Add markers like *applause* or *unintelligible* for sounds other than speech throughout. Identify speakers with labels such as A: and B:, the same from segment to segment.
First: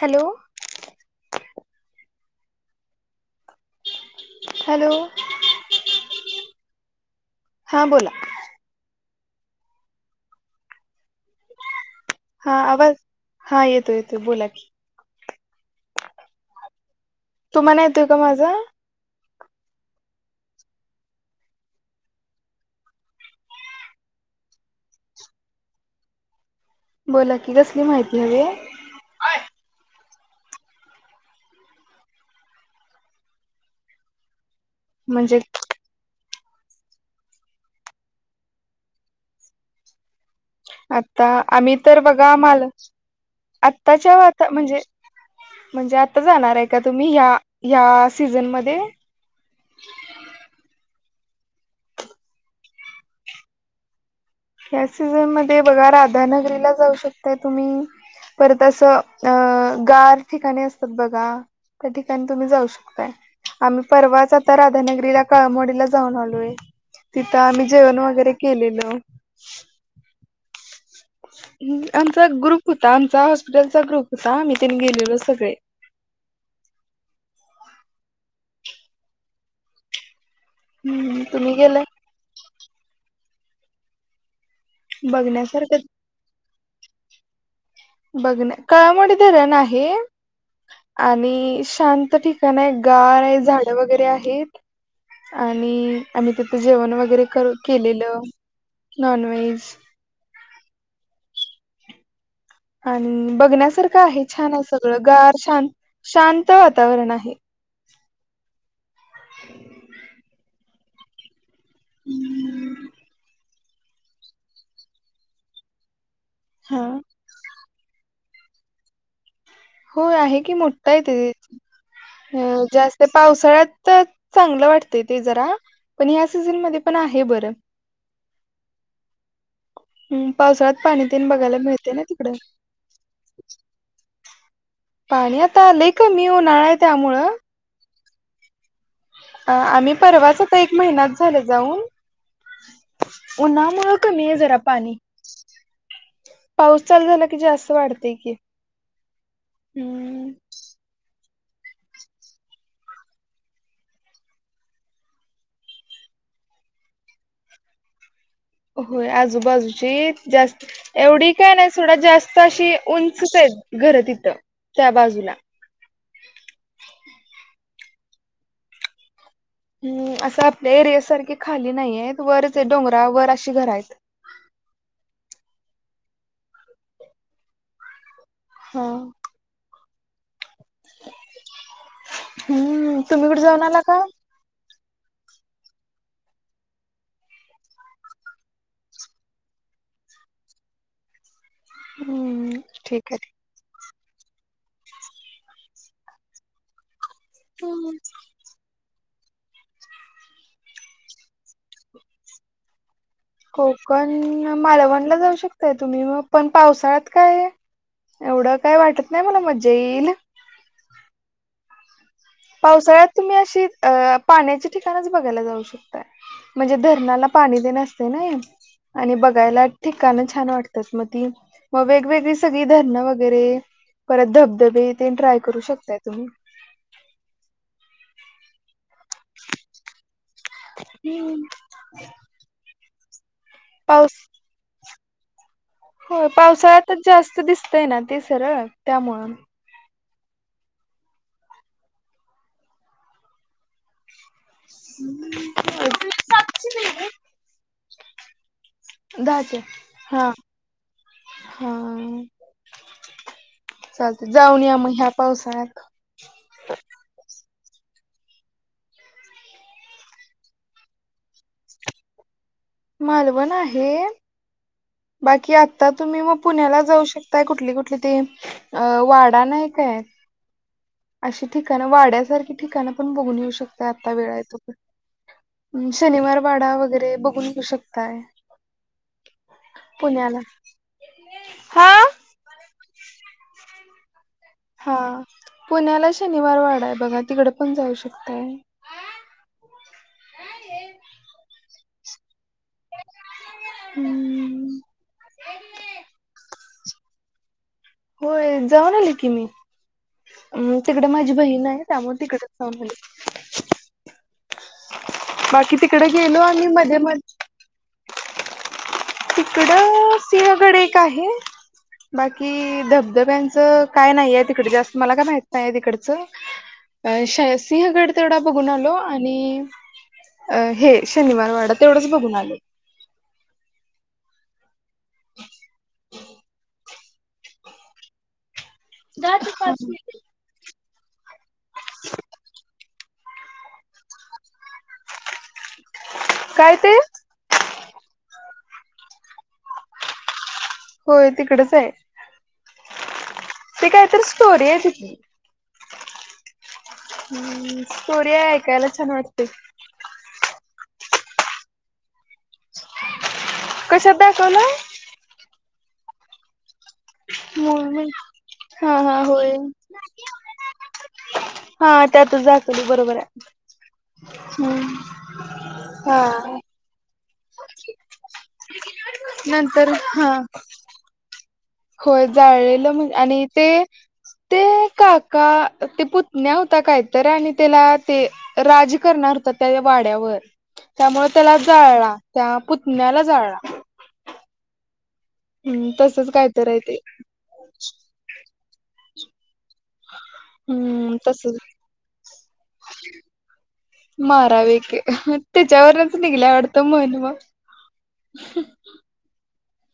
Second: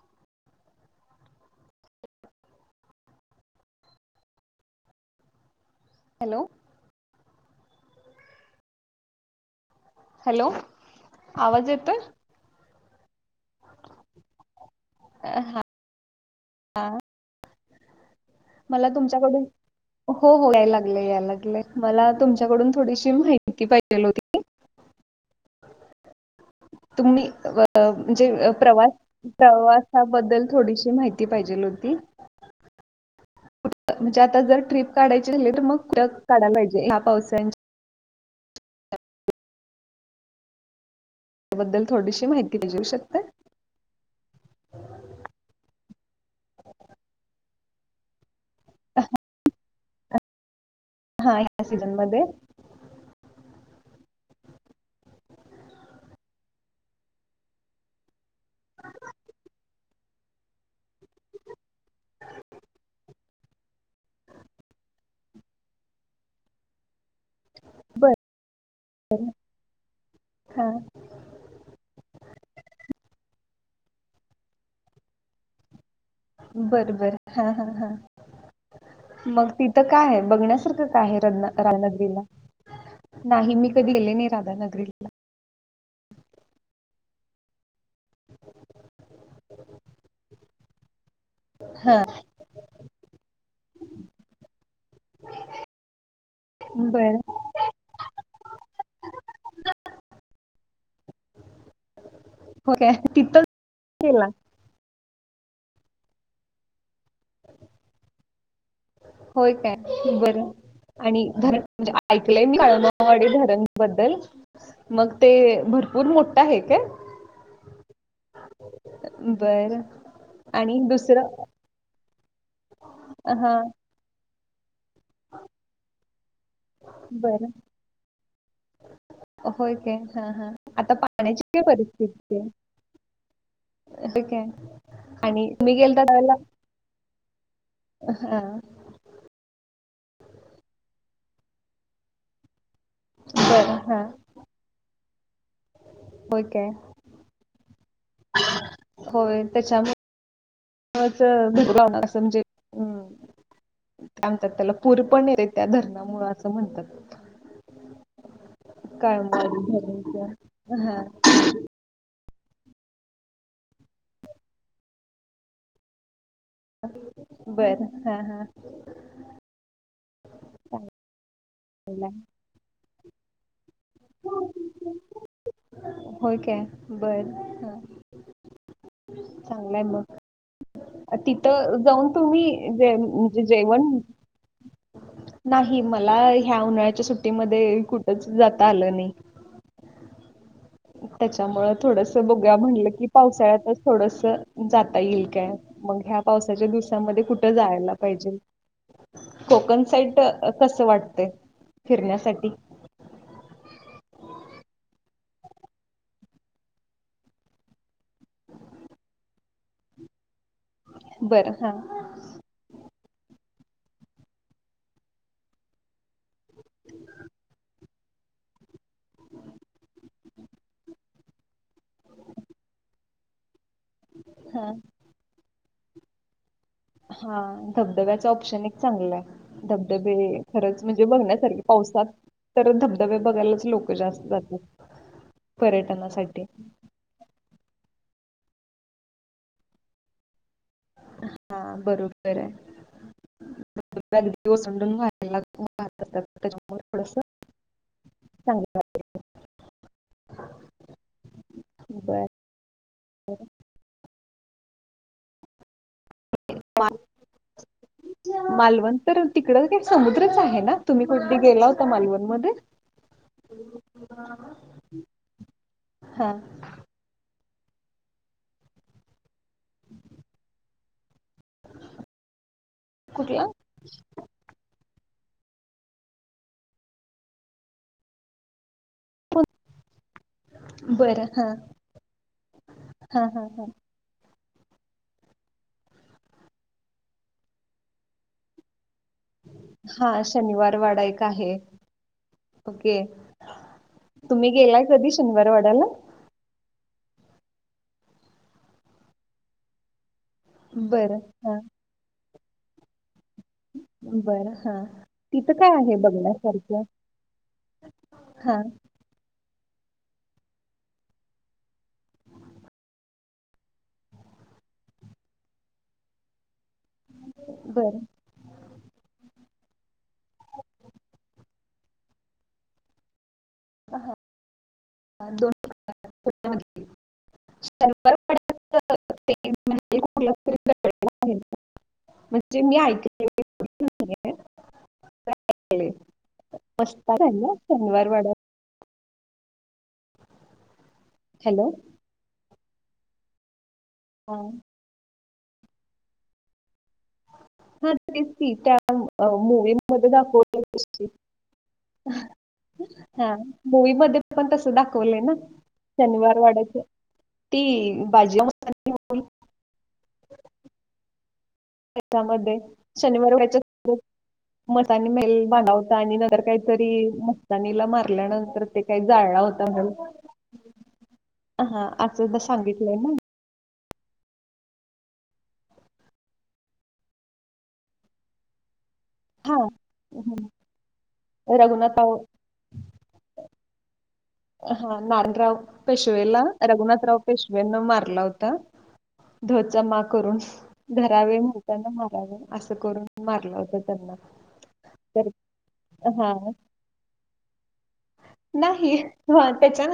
A: Hello. Hello.
B: Hello.
A: हा बोला.
B: Hello आवाज येतोय.
A: हा आवाज, हा येतोय येतोय, बोला की.
B: अ हा हा.
A: तुम्हाला येतोय का? माझा
B: मला तुमच्याकडून हो हो, याय लागलंय, याय लागलय मला तुमच्याकडून थोडीशी माहिती पाहिजेल होती. *inaudible* तुम्ही
A: बोला की
B: अ
A: कसली माहिती हवी
B: म्हणजे
A: आहे?
B: प्रवास प्रवास त्याबद्दल थोडीशी माहिती पाहिजेल होती. कुठ म्हणजे? आता जर ट्रिप काढायची
A: म्हणजे
B: झाली तर, मग कुठ काढाय पाहिजे? ह्या पावसाच
A: अ आता आम्ही
B: बद्दल
A: तर
B: थोडीशी
A: बघा
B: माहिती पाहिजे शकता
A: मारलेश्वर, आत्ताच्या वाता म्हणजे म्हणजे आता जाणार आहे का तुम्ही? ह्या ह्या सीझनमध्ये
B: हा ह्या सीझन मध्ये
A: या सीझन मध्ये बघा राधानगरीला जाऊ शकताय तुम्ही. परत असं अं गार ठिकाणी असतात बघा त्या ठिकाणी तुम्ही जाऊ शकताय. आम्ही परवाच आता राधानगरीला, काळमवाडीला जाऊन आलोय. तिथं आम्ही जेवण
B: बर
A: वगैरे केलेलो.
B: हा.
A: आमचा ग्रुप होता, आमचा हॉस्पिटलचा ग्रुप होता, आम्ही तेन गेलेलो सगळे.
B: बर बर. हा हा हा. मग तिथं काय आहे? बघण्यासारखं काय आहे
A: हम्म
B: रधना
A: तुम्ही गेलाय
B: राधानगरीला? नाही मी कधी गेले नाही राधानगरीला
A: बघण्यासारखं बघणं काळमवाडी धरण आहे. आणि
B: हा
A: शांत ठिकाण आहे. गार आहे. झाड वगैरे आहेत. आणि आम्ही तिथं जेवण
B: बर
A: वगैरे कर केलेलं. नॉनव्हेज.
B: *unintelligible* काय
A: आणि
B: तिथंच
A: बघण्यासारखं
B: केला
A: आहे छान असं सगळ गार, शांत शांत वातावरण आहे.
B: होय काय? बरं आणि धरण म्हणजे ऐकलंय मी काळमावाडी धरण बद्दल, मग ते भरपूर मोठं हाय
A: हा
B: काय? *inaudible*
A: हो, आहे की
B: आणि
A: मोठ आहे ते
B: दुसरं
A: जास्त
B: हा
A: पावसाळ्यातच चांगलं वाटतंय ते जरा, पण ह्या सीझनमध्ये ते पण आहे बर.
B: होय काय, हा हा
A: पावसाळ्यात
B: आता
A: पाणी तेन
B: पाण्याची
A: बघायला
B: काय
A: मिळते ना तिकडं
B: परिस्थिती आहे? ती काय
A: पाणी
B: आणि
A: आता
B: तुम्ही
A: आलयं,
B: गेलता
A: कमी
B: त्यावेळेला
A: उन्हाळा आहे त्यामुळं
B: हा.
A: अ आम्ही परवाच आता एक महिनाच झालं जाऊन
B: बर
A: उन्हामुळं
B: हा
A: कमी आहे जरा पाणी.
B: होय काय
A: पाऊस चालू झाला की, जास्त वाढतेय कि.
B: होय, त्याच्यामुळे चं *unintelligible* लावणार असं म्हणजे काय म्हणतात त्याला पूर पण येतात, त्या धरणामुळं असं म्हणतात.
A: होय,
B: कळमवाडी
A: आजूबाजूची जास्त
B: धरणच हा
A: एवढी काय नाही, सोडा जास्त तशी उंचच आहेत घरं तिथं त्या बाजूला.
B: बरं हा हा.
A: हम्म असं आपल्या एरिया सारखी खाली नाही आहेत, वरच डोंगरा वर अशी घर आहेत.
B: होय काय? बरं ह.
A: हा.
B: चांगलंय मग. तिथं जाऊन तुम्ही जे
A: हम्म तुम्ही कुठे
B: म्हणजे
A: जाऊन आला
B: जेवण
A: का
B: नाही मला ह्या उन्हाळ्याच्या सुट्टीमध्ये कुठच जाता आलं नाही. *inaudible* त्याच्यामुळ थोडस बघूया
A: हम्म
B: म्हटलं की
A: ठीक
B: पावसाळ्यातच थोडस जाता येईल काय मग ह्या पावसाच्या दु मध्ये कुठ
A: आहे
B: जायला पाहिजे. कोकण साईट कस वाटते फिरण्यासाठी.
A: कोकण मालवणला जाऊ शकताय तुम्ही मग पण पावसाळ्यात काय एवढं काय वाटत नाही मला मज्जा येईल.
B: बरं हा.
A: पावसाळ्यात तुम्ही अशी अ पाण्याचे ठिकाणच बघायला जाऊ शकताय. म्हणजे धरणाला पाणी देण असते नाई. आणि बघायला ठिकाणं छान वाटतात मग ती मग वेगवेगळी सगळी धरणं वगैरे परत
B: हा
A: धबधबे ते ट्राय करू शकताय तुम्ही.
B: हा धबधब्याच ऑप्शन एक चांगलं आहे धबधबे खरंच म्हणजे
A: हम्म
B: बघण्यासारखे पावसात तर धबधबे बघायलाच लोक जास्त जातात.
A: हो
B: पर्यटनासाठी.
A: पावसाळ्यातच जास्त दिसतय ना ते सरळ त्यामुळं.
B: हा बरोबर आहे. *unintelligible* त्याच्यामुळे थोडस
A: दहा ते हा. हा.
B: वाटतं. बरं.
A: जाऊन या म ह्या पावसाळ्यात.
B: मालवण तर तिकड काही समुद्रच आहे ना तुम्ही कुठे गेला होता मालवणमध्ये.
A: मालवण आहे बाकी आता तुम्ही
B: हां.
A: मग पुण्याला जाऊ शक ताकाय कुठली कुठली त अ वाडा नाही काय. अशी ठिकाणं वाड्यासारखी ठिकाणं पण बघून
B: कुठला?
A: येऊ शकत आता वेळ आहे तो पर्यंत. शनिवार वाडा वगैरे बघून घेऊ शकताय. पुण्याला हा.
B: हा हा हा.
A: हा पुण्याला शनिवार वाडा आहे बघा तिकडे पण जाऊ शकताय.
B: हा शनिवार वाडा एक आहे ओके. तुम्ही
A: हम्म
B: गेलाय कधी शनिवार वाड्याला?
A: होय जाऊन आले की मी तिकडे
B: बरं.
A: माझी
B: हां.
A: बहीण आहे त्यामुळे तिकडं
B: *inaudible* बरं हा तिथं काय
A: बाकी
B: आहे
A: तिकडे गेलो आम्ही
B: बघण्यासारखं.
A: मध्ये मध्ये
B: हा.
A: तिकडं सिंहगड एक आहे. बाकी धबधब्यांचं काय नाही आहे तिकड जास्त मला काय माहित नाही आहे तिकडचं. अ
B: बरं
A: सिंहगड ते एवा बघुण आलो. आणि हे शनिवार वाडा तेवढच बघून आलो.
B: दोन *unintelligible*
A: दात
B: ते
A: पाच
B: म्हणजे
A: मिनिटं.
B: कुठला *unintelligible* म्हणजे मी ऐकल
A: काय ते
B: *unintelligible* शनिवार वाड्या
A: होय
B: हॅलो
A: तिकडच आहे. ती काहीतरी
B: हा
A: स्टोरी आहे तिथली.
B: हा तेच
A: स्टोरी
B: कि
A: आहे
B: त्या
A: ऐकायला छान वाटते
B: मुव्ही मध्ये दाखव ल *unintelligible* हा हा मूवी
A: कशात
B: मध्ये पण तस
A: दाखवलाय
B: दाखवलं ना शनिवार वाड्याचं. ती
A: म म
B: बाजी मस्तानी
A: हा हा होय. हा त्या आता
B: त्याच्यामध्ये
A: जातील बरोबर
B: शनिवार
A: आहे.
B: वाड्याच्या
A: हम्म
B: मसानी मेल बनवता आणि
A: हा
B: नंतर काही तरी नीला मारल्या नंतर ते काही जाळला होता
A: नंतर
B: म्ह
A: हा होय, जाळलेल म्हण आणि ते ते काका ते पुतण्या होता काहीतरी, आणि त्याला ते राज करणार होता
B: हा
A: त्या वाड्यावर
B: हम्म.
A: त्यामुळं त्याला जाळला,
B: रघुनाथराव
A: त्या पुतण्याला जाळला.
B: हा, नारायणराव
A: हम्म तसच
B: पेशवेला
A: कायतर हाय ते
B: रघुनाथराव पेशवेनं मारला होता. ध चा मा करून,
A: हम्म
B: धरावे
A: तसच
B: म्हणताना मारावे असं करून मारलं होतं त्यांना.
A: धरावे की
B: तर
A: त्याच्यावरूनच
B: हा
A: निघल्या वाटतं‌ म्हण मग.
B: नाही, त्याच्यान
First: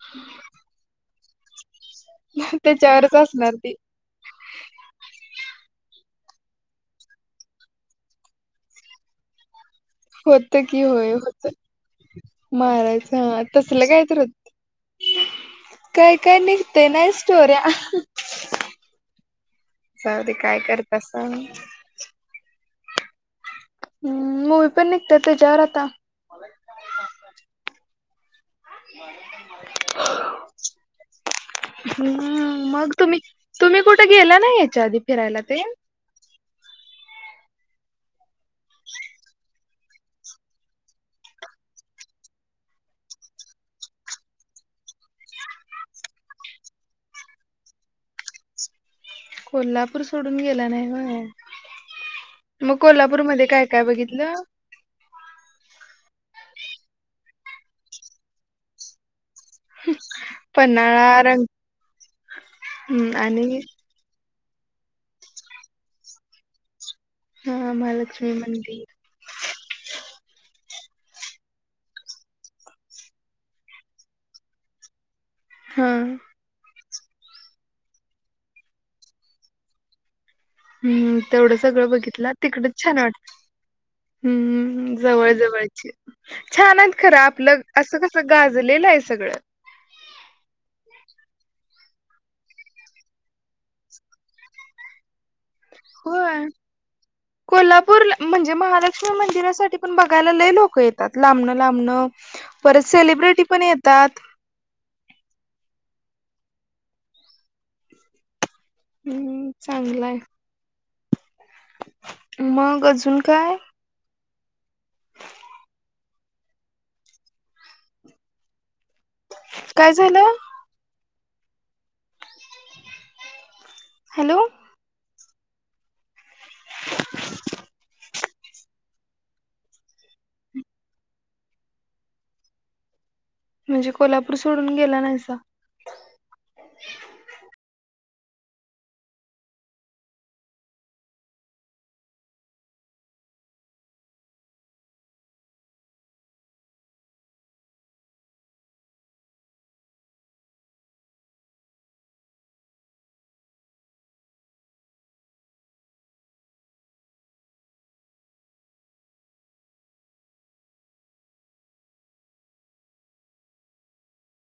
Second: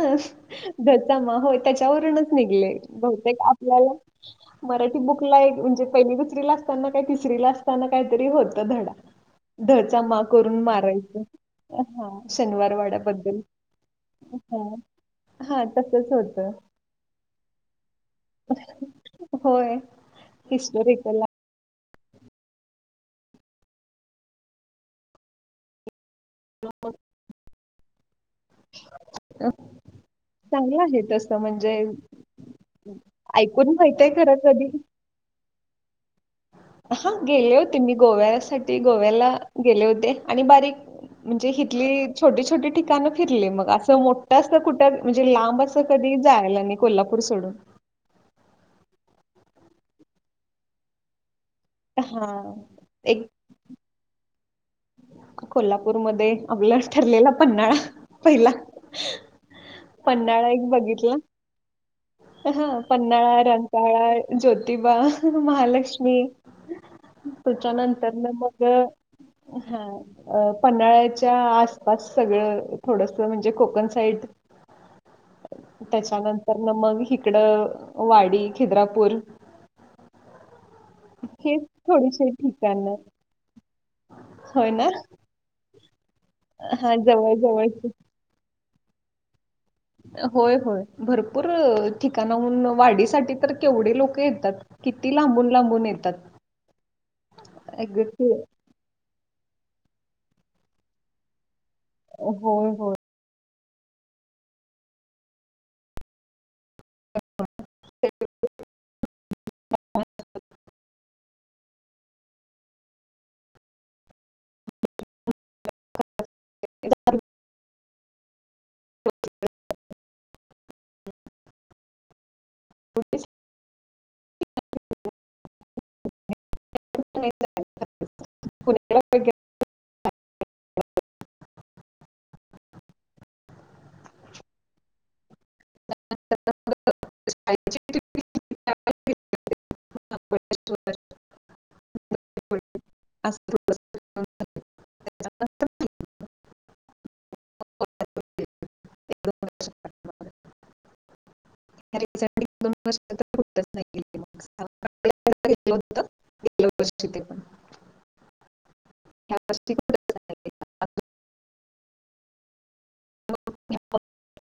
B: ध चा म हो त्याच्यावरूनच निघलंय,
A: त्याच्यावरच
B: बहुतेक
A: असणार ती
B: आपल्याला मराठी बुक ला एक म्हणजे पहिली दुसरीला असताना काय तिसरीला असताना काहीतरी होतं धडा. ध चा मा
A: होत
B: करून
A: की होय
B: मारायचं,
A: होत
B: हा शनिवार
A: मारायचं
B: वाड्याबद्दल.
A: हा तसलं काय तर
B: ह
A: होत
B: हा
A: काय काय निघते ना स्टोऱ्या.
B: होय
A: जाऊदे काय करत्या
B: हिस्टॉरिकल
A: सांग. हम्म, मूवी पण निघत्या त्याच्यावर आता.
B: *unintelligible* आहे.
A: *inaudible*
B: चांगलं आहे तसं म्हणजे
A: हम्म, मग तुम्ही
B: ऐकून
A: तुम्ही
B: माहित
A: कुठे
B: आहे खरं
A: गेला नाही
B: कधी
A: ह्याच्या आधी फी रायला ते
B: हा गेले होते मी गोव्यासाठी गोव्याला गेले होते आणि बारीक म्हणजे हितली छोटी छोटी ठिकाणं फिरले मग असं मोठं असं कुठं म्हणजे लांब असं कधी जायला नाही कोल्हापूर सोडून.
A: कोल्हापूर सोडून गेला नाही होय?
B: हा
A: मग
B: एक
A: कोल्हापूरमध्ये काय काय बघितलं?
B: कोल्हापूरमध्ये आपला ठरलेला पन्हाळा पहिला. पन्हाळा एक बघितला,
A: पन्हाळा रंग
B: हा
A: हम्म
B: पन्हाळा,
A: आणि
B: रंकाळा ज्योतिबा महालक्ष्मी.
A: हा
B: त्याच्यानंतर ना
A: महालक्ष्मी
B: मग
A: मंदिर
B: हा पन्हाळ्याच्या आसपास सगळं थोडस, म्हणजे कोकण साईड
A: *inaudible* हा
B: त्याच्यानंतर न मग हिकडं, वाडी, खिद्रापूर
A: हम्म तेवढं
B: हे
A: सगळं
B: थोडीशी
A: बघितलं तिकडच
B: ठिकाणं.
A: छान वाटत.
B: होय ना?
A: हम्म जवळ जवळचे हेत. छान
B: हां
A: आहेत खरं
B: जवळ
A: आपलं
B: जवळची.
A: असं कस गा झालेलं आहे सगळं.
B: होय होय भरपूर ठिकाणाहून वाढीसाठी तर केवढी लोक येतात. किती लांबून लांबून येतात.
A: होय. कोल्हापूर
B: अगदी
A: म्हणजे महालक्ष्मी मंदिरासाठी बघायला लय लोक येतात. लांबन लांबन,
B: होय,
A: परत
B: होय.
A: सेलिब्रेटि पण येतात. हम्म चांगला आहे. मग अजून काय?
B: *unintelligible*
A: काय झालं?
B: ओे *unintelligible*
A: हॅलो?
B: *unintelligible* पुणे *unintelligible*
A: म्हणजे कोल्हापूर सोडून गेला नाहीसा.
B: *inaudible* हो. अस *unintelligible* एक *unintelligible* हो नाही *unintelligible* घेतल होत *inaudible* ते पण. कॅ *unintelligible* हो *unintelligible*